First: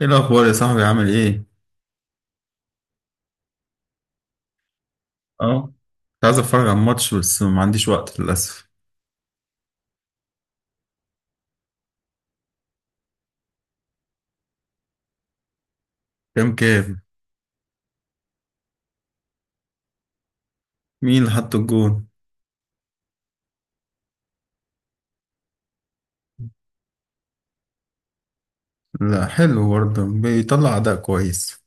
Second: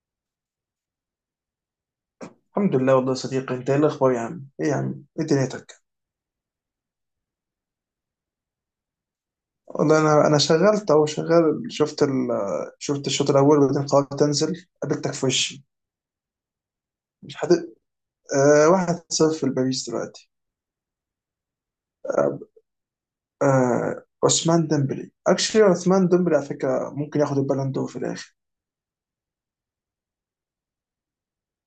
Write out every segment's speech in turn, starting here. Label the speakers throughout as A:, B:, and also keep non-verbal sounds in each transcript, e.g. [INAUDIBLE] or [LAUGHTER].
A: ايه الاخبار يا صاحبي، عامل ايه؟
B: الحمد لله والله يا صديقي، انت ايه الاخبار يا عم؟ ايه يا عم، ايه
A: اه،
B: دنيتك؟
A: كنت عايز اتفرج على الماتش، بس ما عنديش وقت للاسف.
B: والله انا شغلت اهو شغال. شفت الشوط الاول وبعدين قررت تنزل، قابلتك في وشي.
A: كام كام؟
B: مش حد. آه، 1-0 لباريس دلوقتي.
A: مين اللي حط الجون؟
B: آه آه، عثمان ديمبلي اكشلي. عثمان ديمبلي على فكره ممكن ياخد البالون دور في الاخر.
A: لا، حلو برضه، بيطلع اداء كويس.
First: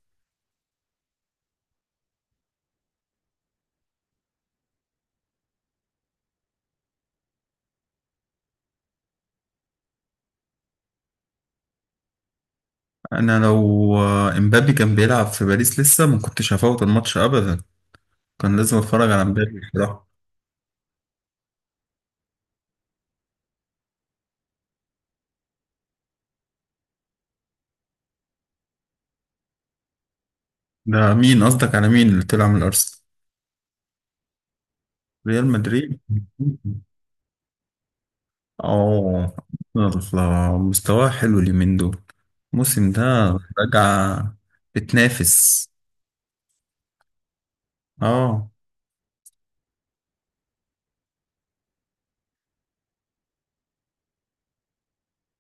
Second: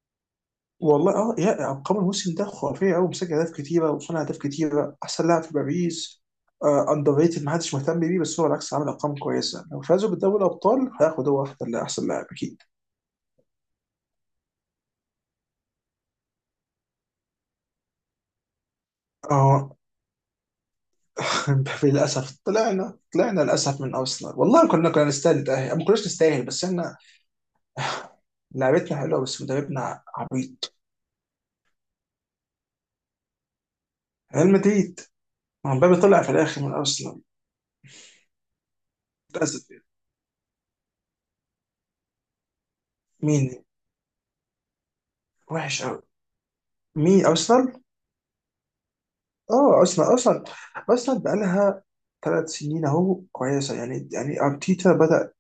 B: والله اه، يا ارقام الموسم ده خرافيه قوي، مسجل اهداف كتيره وصنع اهداف كتيره، احسن لاعب في باريس. اندر ريتد، ما حدش مهتم بيه بس هو بالعكس عامل ارقام كويسه. لو فازوا بالدوري الابطال، هياخد هو واحد احسن لاعب اكيد.
A: انا لو امبابي كان بيلعب في باريس لسه ما كنتش هفوت الماتش ابدا. كان لازم اتفرج على امبابي
B: اه.
A: بصراحه.
B: [LAUGHS] للاسف طلعنا للاسف من ارسنال. والله كنا نستاهل، ما كناش نستاهل، بس احنا [LAUGHS] لعبتنا حلوه بس مدربنا عبيط.
A: ده مين قصدك؟ على مين اللي طلع من الارسنال؟
B: ريال مدريد.
A: ريال
B: ما هو مبابي
A: مدريد.
B: طلع في الاخر من ارسنال
A: اه،
B: للأسف.
A: يلا، مستواه حلو اليومين دول، الموسم ده
B: مين؟
A: رجع، بتنافس.
B: وحش قوي. مين، ارسنال؟
A: اه.
B: اه، ارسنال. ارسنال بقى لها 3 سنين اهو كويسه يعني ارتيتا بدا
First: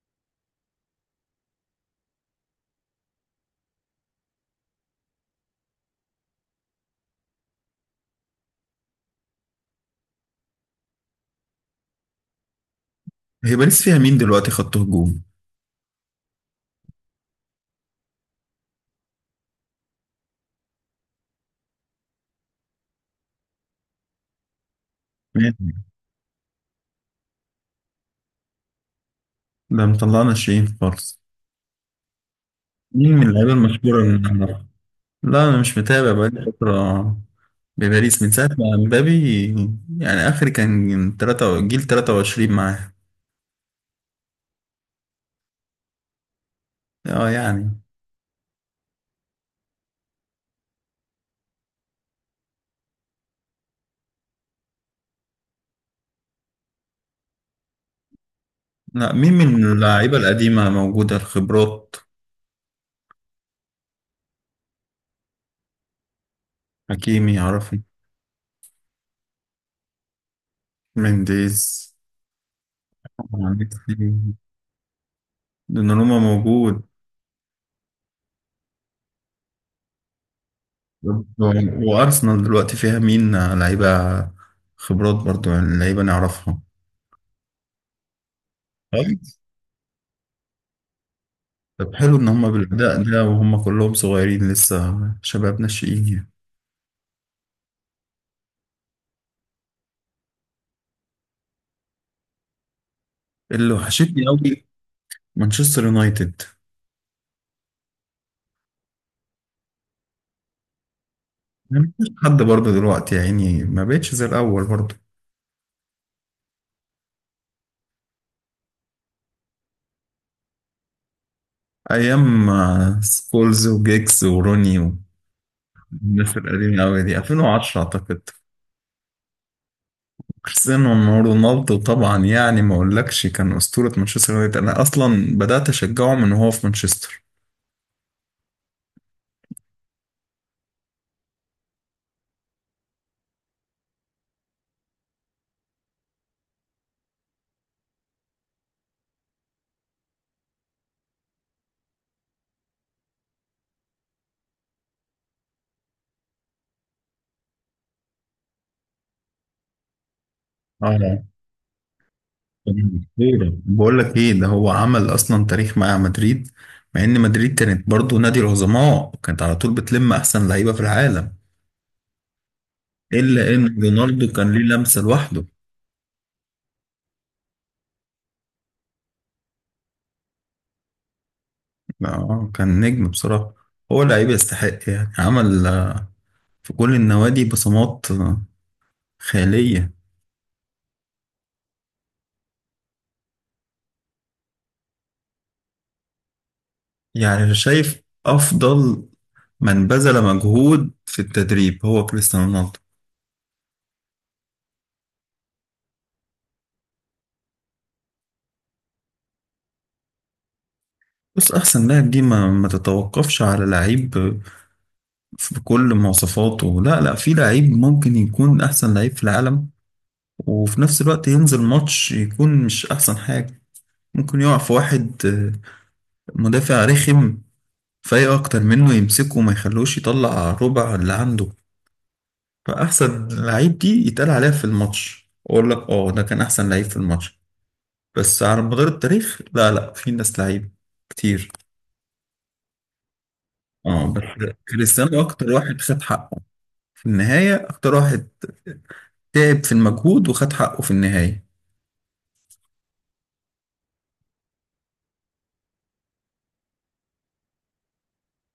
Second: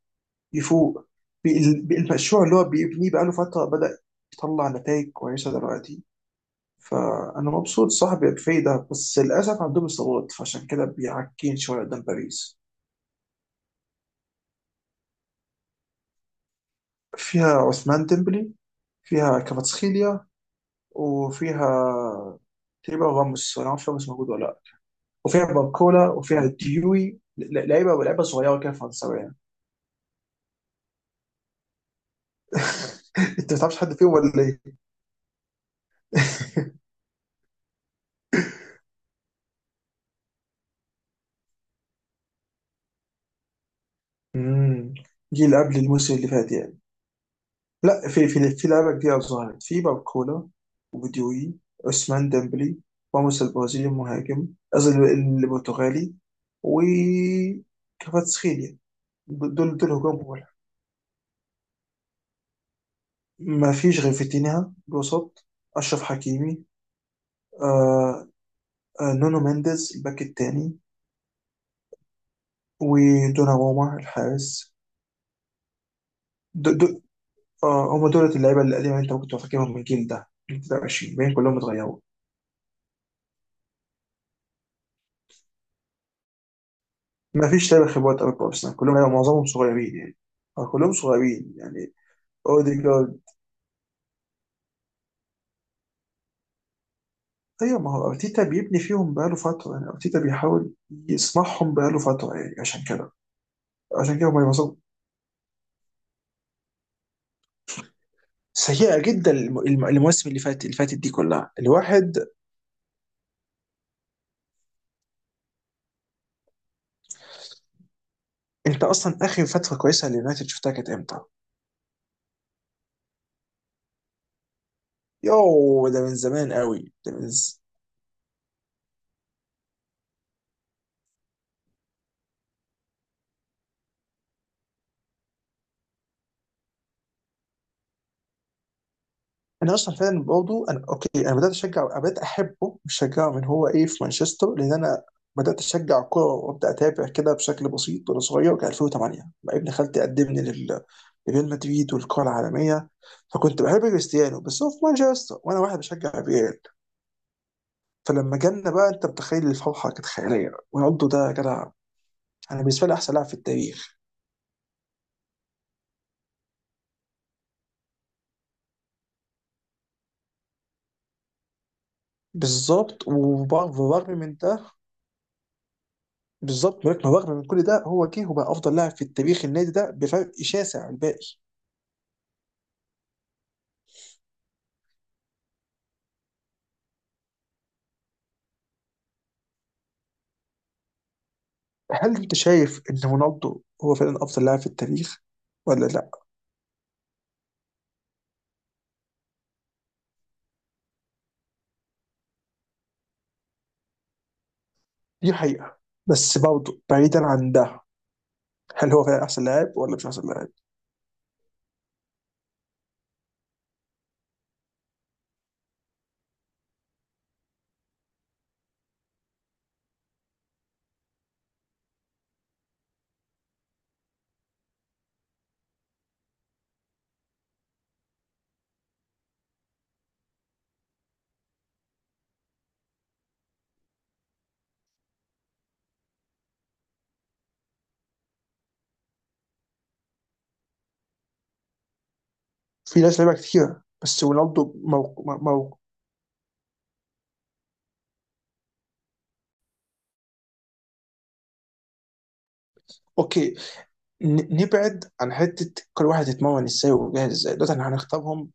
B: يفوق بالمشروع اللي هو بيبنيه بقى له فتره، بدا يطلع نتائج كويسه دلوقتي. فانا مبسوط صاحبي، كفاية ده. بس للاسف عندهم اصابات فعشان كده بيعكين شويه قدام باريس.
A: هي باريس فيها مين دلوقتي، خط هجوم؟
B: فيها عثمان ديمبلي، فيها كفاتسخيليا، وفيها تقريبا راموس، انا ما اعرفش راموس موجود ولا لا. وفيها
A: مين؟
B: باركولا وفيها ديوي. لعيبه صغيره كده فرنساويه.
A: ده مطلعنا شيء خالص. مين من
B: [LAUGHS]
A: اللعيبة
B: انت ما تعرفش حد
A: المشهورة
B: فيهم
A: اللي
B: ولا
A: نعرفها؟
B: ايه؟
A: لا، أنا مش متابع بقالي
B: [LAUGHS]
A: فترة بباريس من ساعة ما مبابي، يعني آخر كان تلاتة، جيل 23 معاه.
B: امم جيل قبل الموسم اللي فات يعني.
A: اه يعني.
B: لا، في لعيبه كتير ظهرت: في باركولا، وبديوي، عثمان ديمبلي، راموس البرازيلي المهاجم، قصدي البرتغالي، و كفاراتسخيليا.
A: لا، مين من
B: دول هجوم
A: اللعيبة
B: بولا.
A: القديمة موجودة، الخبرات؟
B: ما فيش غير فيتينها الوسط، اشرف حكيمي.
A: حكيمي عرفي.
B: آه، آه، نونو مينديز الباك التاني.
A: منديز.
B: ودوناروما الحارس.
A: دوناروما
B: دول
A: موجود.
B: دول آه، هم دول اللعيبه القديمه اللي انت كنت فاكرهم. من الجيل ده 23 باقيين، كلهم اتغيروا.
A: وأرسنال دلوقتي فيها مين لعيبة؟ خبرات برضو، يعني لعيبة نعرفها.
B: ما فيش لعيبه خبرات قوي في ارسنال، كلهم لعيبه، معظمهم صغيرين يعني، أو كلهم صغيرين يعني.
A: طب حلو ان هم بالاداء
B: اوديجارد.
A: ده وهم كلهم صغيرين لسه، شباب ناشئين يعني.
B: ايوه، ما هو ارتيتا بيبني فيهم بقاله فتره يعني، ارتيتا بيحاول يصنعهم بقاله فتره يعني، عشان كده
A: اللي
B: عشان
A: وحشتني
B: كده هم
A: قوي
B: يوصلوا.
A: مانشستر يونايتد.
B: سيئه جدا المواسم اللي فاتت، اللي فاتت دي كلها
A: ما فيش
B: الواحد.
A: حد برضه دلوقتي يا عيني، ما بقتش زي الاول برضه.
B: انت اصلا اخر فتره كويسه لليونايتد شفتها كانت امتى؟
A: ايام سكولز وجيكس وروني،
B: يوه، ده من
A: والناس
B: زمان
A: القديمه
B: قوي،
A: قوي
B: ده
A: دي
B: من...
A: 2010 اعتقد. كريستيانو رونالدو طبعا، يعني ما اقولكش كان اسطوره مانشستر يونايتد. انا اصلا بدات اشجعه من وهو في مانشستر.
B: انا اصلا فعلا برضه، انا اوكي، انا بدات اشجع، أنا بدات احبه، مش اشجعه من هو ايه في مانشستر، لان انا بدات اشجع كوره وابدا اتابع كده بشكل بسيط وانا صغير، كان 2008 لما ابن خالتي قدمني لريال مدريد والكره العالميه. فكنت بحب كريستيانو بس هو في مانشستر، وانا واحد بشجع ريال، فلما جالنا بقى انت متخيل الفرحه كانت خياليه. رونالدو ده
A: اه.
B: يا جدع، انا بالنسبه لي احسن لاعب في
A: خير.
B: التاريخ.
A: بقول لك ايه، ده هو عمل اصلا تاريخ مع مدريد. مع ان مدريد كانت برضو نادي العظماء، كانت على طول بتلم احسن لعيبه في العالم.
B: بالظبط،
A: الا ان
B: وبرغم
A: رونالدو
B: من
A: كان
B: ده،
A: ليه لمسه لوحده.
B: بالظبط، ولكن رغم من كل ده هو جه وبقى افضل لاعب في التاريخ، النادي ده، بفرق شاسع عن الباقي.
A: اه، كان نجم بصراحه. هو لعيب يستحق، يعني عمل في كل النوادي بصمات خياليه.
B: هل انت شايف ان رونالدو هو فعلا افضل لاعب في التاريخ ولا لا؟
A: يعني شايف افضل من بذل مجهود في التدريب هو كريستيانو رونالدو.
B: دي حقيقه، بس برضه بعيدا عن ده، هل هو فعلا احسن لاعب ولا مش احسن لاعب؟
A: بس احسن لاعب دي ما تتوقفش على لعيب بكل مواصفاته. لا لا، في لعيب ممكن يكون احسن لعيب في العالم وفي نفس الوقت ينزل ماتش يكون مش احسن حاجة. ممكن يقع في واحد مدافع رخم فايق اكتر منه، يمسكه وما يخلوش يطلع ربع اللي عنده. فاحسن لعيب دي يتقال عليها في الماتش، اقول لك اه ده كان احسن لعيب في الماتش. بس على مدار التاريخ لا لا، في ناس لعيب كتير.
B: في ناس لعيبه كتيره
A: اه، بس
B: بس رونالدو
A: كريستيانو اكتر
B: مو...
A: واحد خد حقه في النهاية، اكتر واحد تعب في المجهود وخد حقه في النهاية.
B: اوكي. نبعد عن حته كل واحد يتمرن ازاي وجاهز ازاي، دلوقتي احنا هنختارهم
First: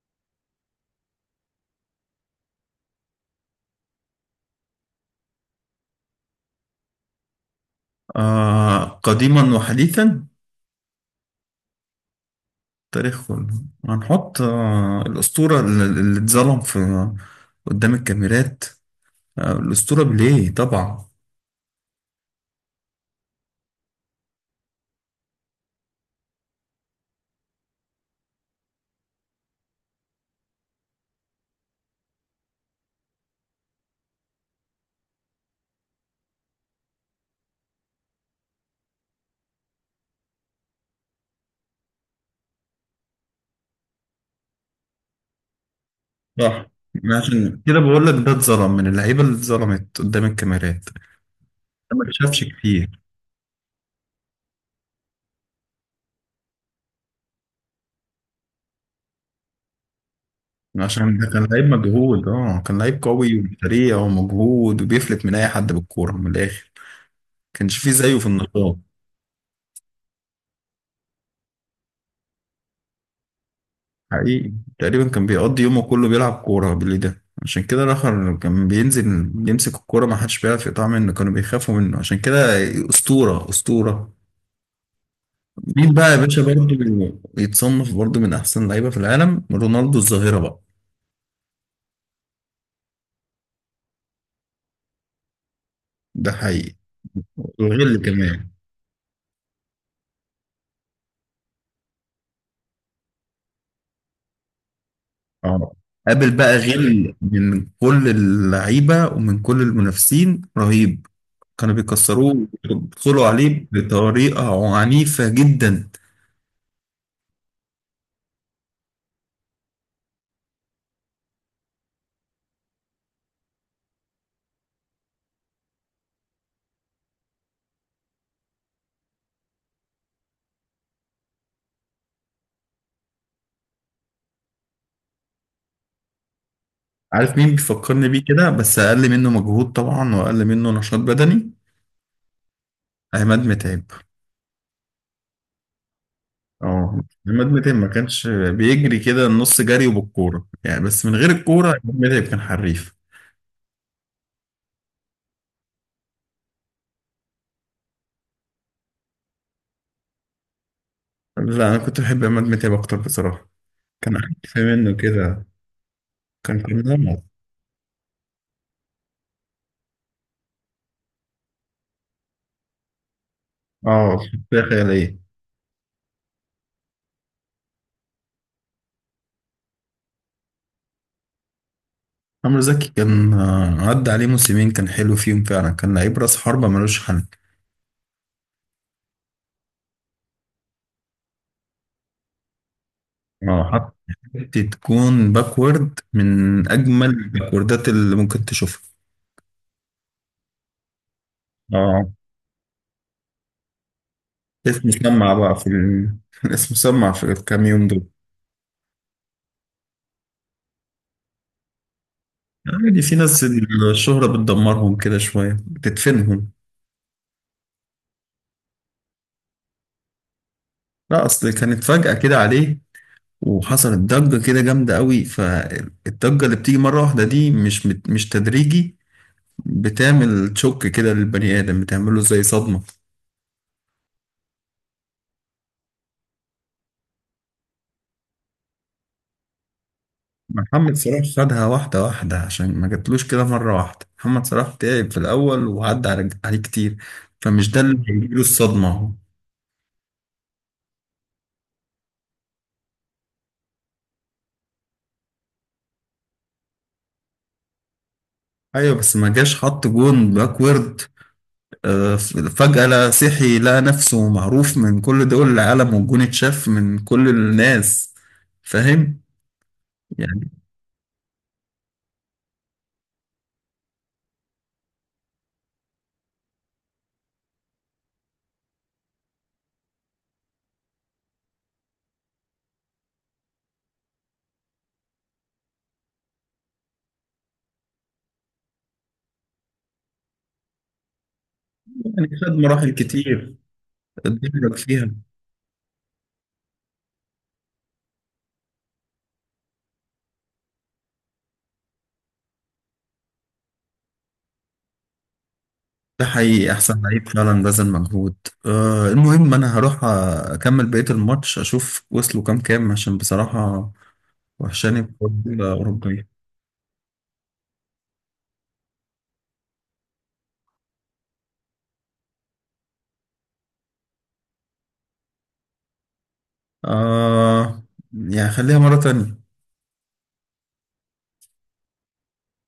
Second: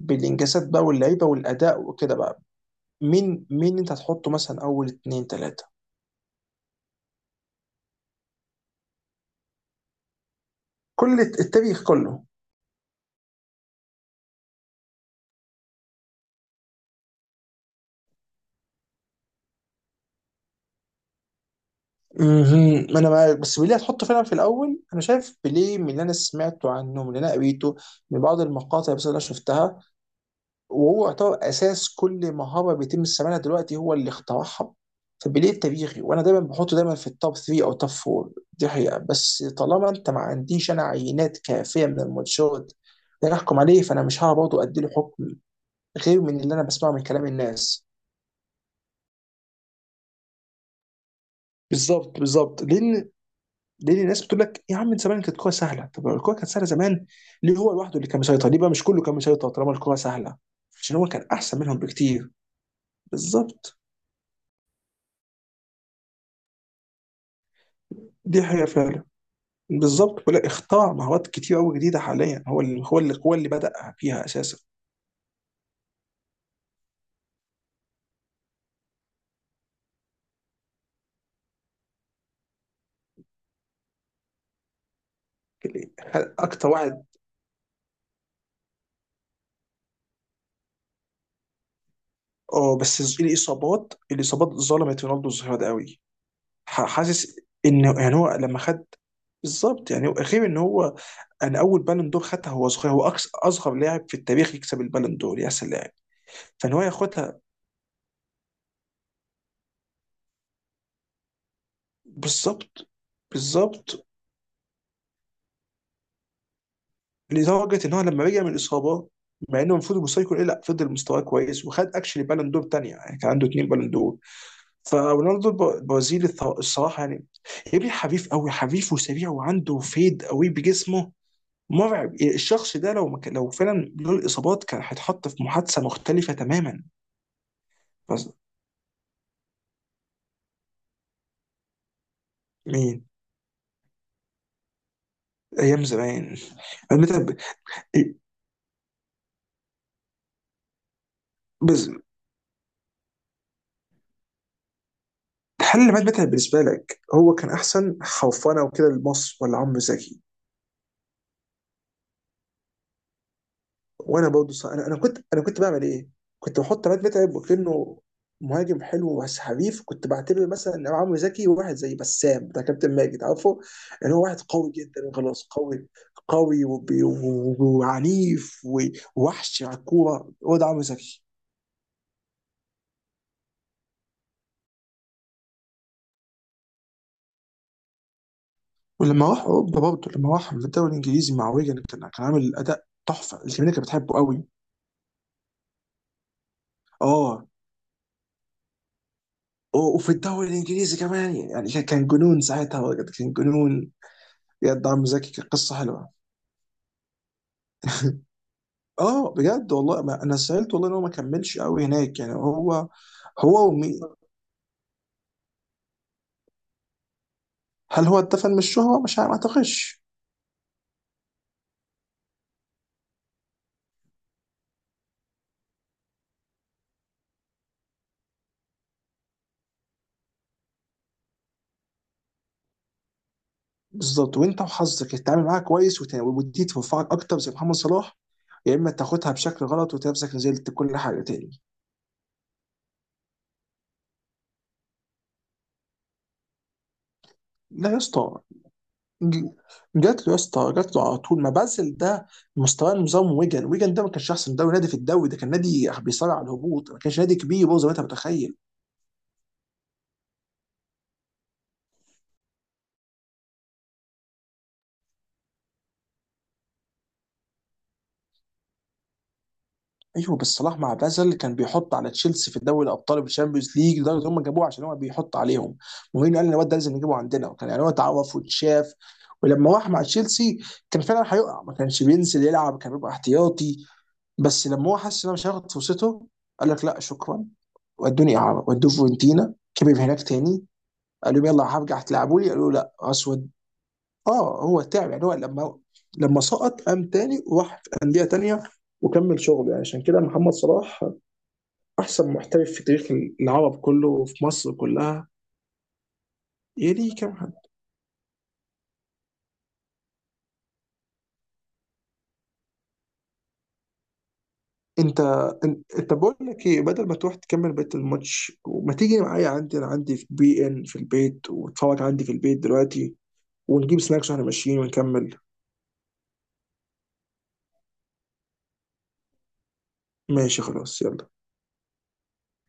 B: بالانجازات بقى واللعيبه والاداء وكده بقى. مين انت هتحطه مثلا اول اتنين تلاته؟
A: آه، قديما وحديثا،
B: كل التاريخ كله.
A: تاريخ كله. هنحط الأسطورة اللي اتظلم في قدام الكاميرات، آه الأسطورة بليه طبعا.
B: مهم. ما انا معاك، بس بيليه هتحطه فعلا في الاول؟ انا شايف بيليه من اللي انا سمعته عنه، من اللي انا قريته، من بعض المقاطع بس اللي انا شفتها، وهو يعتبر اساس كل مهاره بيتم استعمالها دلوقتي، هو اللي اخترعها. فبيليه تاريخي، وانا دايما بحطه دايما في التوب 3 او توب 4. دي حقيقه، بس طالما انت ما عنديش، انا، عينات كافيه من الماتشات اللي أنا احكم عليه، فانا مش هعرف برضه اديله حكم غير من اللي انا
A: صح،
B: بسمعه من كلام
A: عشان كده
B: الناس.
A: بقول لك ده اتظلم من اللعيبة اللي اتظلمت قدام الكاميرات، ده ما
B: بالظبط،
A: اتشافش
B: بالظبط،
A: كتير.
B: لان ليه الناس بتقول لك يا عم من زمان كانت الكوره سهله؟ طب لو الكوره كانت سهله زمان، ليه هو لوحده اللي كان مسيطر؟ ليه بقى مش كله كان مسيطر طالما الكوره سهله؟ عشان هو
A: عشان
B: كان
A: ده كان
B: احسن
A: لعيب
B: منهم
A: مجهود،
B: بكتير.
A: اه كان لعيب قوي
B: بالظبط.
A: وسريع ومجهود، وبيفلت من أي حد بالكورة من الآخر. كانش فيه زيه في
B: دي حقيقه
A: النقاط.
B: فعلا. بالظبط، ولا اختار مهارات كتير قوي جديده حاليا، هو اللي بدا فيها
A: حقيقي،
B: اساسا.
A: تقريبا كان بيقضي يومه كله بيلعب كورة باللي ده، عشان كده الآخر كان بينزل يمسك الكورة ما حدش بيعرف يقطعها منه، كانوا بيخافوا منه، عشان كده أسطورة أسطورة. مين بقى يا باشا
B: اكتر واحد.
A: برضه يتصنف برضه من أحسن لعيبة في العالم؟ رونالدو الظاهرة بقى.
B: اه، بس الاصابات، الاصابات ظلمت رونالدو الظهير ده قوي.
A: ده حقيقي،
B: حاسس انه،
A: وغل
B: يعني هو
A: كمان.
B: لما خد، بالظبط، يعني غير ان هو، انا، اول بالون دور خدها هو صغير، هو أكس اصغر لاعب في التاريخ يكسب البالون دور، يا
A: اه،
B: سلام،
A: قابل بقى
B: فان هو
A: غل
B: ياخدها.
A: من كل اللعيبة ومن كل المنافسين، رهيب. كانوا بيكسروه،
B: بالظبط،
A: بيدخلوا عليه
B: بالظبط.
A: بطريقة عنيفة جدا.
B: لدرجه ان هو لما رجع من الاصابه، مع انه المفروض المستوى يكون ايه، لا، فضل مستواه كويس وخد اكشلي بالون دور تانية، يعني كان عنده 2 بالون دور. فرونالدو البرازيلي، الصراحه يعني، يا ابني حريف قوي، حريف وسريع وعنده فيد قوي بجسمه. مرعب الشخص ده، لو ما كان- لو فعلا له الاصابات كان هيتحط في محادثه مختلفه تماما.
A: عارف مين بيفكرني بيه
B: بس
A: كده، بس اقل منه مجهود طبعا واقل منه نشاط بدني؟
B: مين؟
A: عماد متعب.
B: ايام زمان.
A: اه، عماد متعب ما
B: إيه،
A: كانش بيجري كده النص جري وبالكوره يعني، بس من غير الكوره
B: بس
A: عماد متعب كان حريف.
B: الحل اللي مات بالنسبه لك، هو كان احسن خوفنا وكده لمصر ولا عمرو زكي؟
A: لا، انا كنت بحب عماد متعب اكتر بصراحه. كان
B: وانا برضه
A: عارف
B: صح. انا انا
A: منه
B: كنت انا
A: كده.
B: كنت بعمل ايه؟ كنت
A: كان
B: بحط
A: كان
B: عماد متعب وكانه مهاجم حلو بس حريف. كنت بعتبر مثلا ان عمرو زكي واحد زي بسام بتاع كابتن ماجد، عارفه ان
A: اه،
B: هو واحد
A: شخصية
B: قوي جدا
A: خيالية.
B: وخلاص، قوي، قوي وعنيف ووحش على الكوره، هو ده عمرو زكي.
A: عمرو زكي كان عدى عليه موسمين كان حلو فيهم فعلا، كان لعيب راس حربة ملوش حل.
B: ولما راح اوروبا برضه، لما راح الدوري الانجليزي مع ويجن، كان عامل اداء تحفه، الجماهير
A: اه،
B: كانت بتحبه قوي.
A: حتى تكون باكورد من أجمل
B: اه.
A: الباكوردات اللي ممكن تشوفها.
B: وفي الدوري الانجليزي كمان يعني، كان
A: اه،
B: جنون ساعتها بجد، كان جنون بجد.
A: اسم
B: عم زكي
A: مسمع
B: كانت
A: بقى
B: قصه حلوه.
A: [LAUGHS] اسم مسمع في الكام يوم دول.
B: اه بجد، والله ما انا سالت، والله ان هو ما كملش قوي هناك يعني، هو
A: عادي، في ناس
B: هو ومي.
A: الشهرة بتدمرهم كده شوية، بتدفنهم.
B: هل هو اتفق من الشهره؟ مش عارف، ما اعتقدش.
A: لا، أصل كانت فجأة كده عليه، وحصلت ضجة كده جامدة قوي. فالضجة اللي بتيجي مرة واحدة دي مش تدريجي، بتعمل شوك كده للبني آدم، بتعمله زي صدمة.
B: بالظبط، وانت وحظك تتعامل معاها كويس وت- ودي تنفعك اكتر زي محمد صلاح، يا اما تاخدها بشكل غلط وتلاقي نفسك نزلت كل
A: محمد
B: حاجه
A: صلاح
B: تاني.
A: خدها واحدة واحدة عشان ما جاتلوش كده مرة واحدة، محمد صلاح تعب في الأول وعدى عليه كتير، فمش ده
B: لا يا
A: اللي
B: اسطى،
A: هيجيله الصدمة.
B: ج- جات له يا اسطى، جات له على طول، ما بازل ده، مستواه نظام ويجن، ويجن ده ما كانش احسن دوري، نادي في الدوري ده كان نادي بيصارع على الهبوط، ما كانش نادي كبير برضه زي ما انت متخيل.
A: ايوه، بس ما جاش حط جون باكورد آه، فجأة لا صحي لقى نفسه معروف من كل دول العالم والجون اتشاف من كل الناس، فاهم
B: ايوه، بس
A: يعني.
B: صلاح مع بازل كان بيحط على تشيلسي في الدوري الابطال والشامبيونز ليج، لدرجه ان هم جابوه عشان هو بيحط عليهم. مورينيو قال ان الواد ده لازم نجيبه عندنا، وكان يعني هو اتعرف واتشاف. ولما راح مع تشيلسي كان فعلا هيقع، ما كانش بينزل يلعب، كان بيبقى احتياطي، بس لما هو حس ان هو مش هياخد فرصته قال لك لا شكرا، ودوني اعاره ودوه فيورنتينا، كبر هناك تاني، قال لهم يلا هرجع
A: يعني
B: تلعبوا لي،
A: خد
B: قالوا لا
A: مراحل
B: اسود.
A: كتير
B: اه،
A: اتدرج
B: هو تعب
A: فيها.
B: يعني، هو لما سقط قام تاني وراح في انديه تانيه وكمل شغله. يعني عشان كده محمد صلاح احسن محترف في تاريخ العرب كله وفي مصر كلها.
A: ده حقيقي
B: يا
A: احسن
B: دي كام
A: لعيب
B: حد.
A: فعلا بذل مجهود. المهم انا هروح اكمل بقية الماتش اشوف وصلوا كام كام، عشان بصراحة وحشاني
B: انت،
A: بطولة
B: انت، بقول
A: أوروبية.
B: لك ايه، بدل ما تروح تكمل بقيه الماتش، وما تيجي معايا؟ عندي، انا عندي في بي ان في البيت، وتتفرج عندي في البيت دلوقتي، ونجيب سناكس واحنا ماشيين ونكمل.
A: آه يعني، خليها مرة تانية.
B: ماشي خلاص، يلا.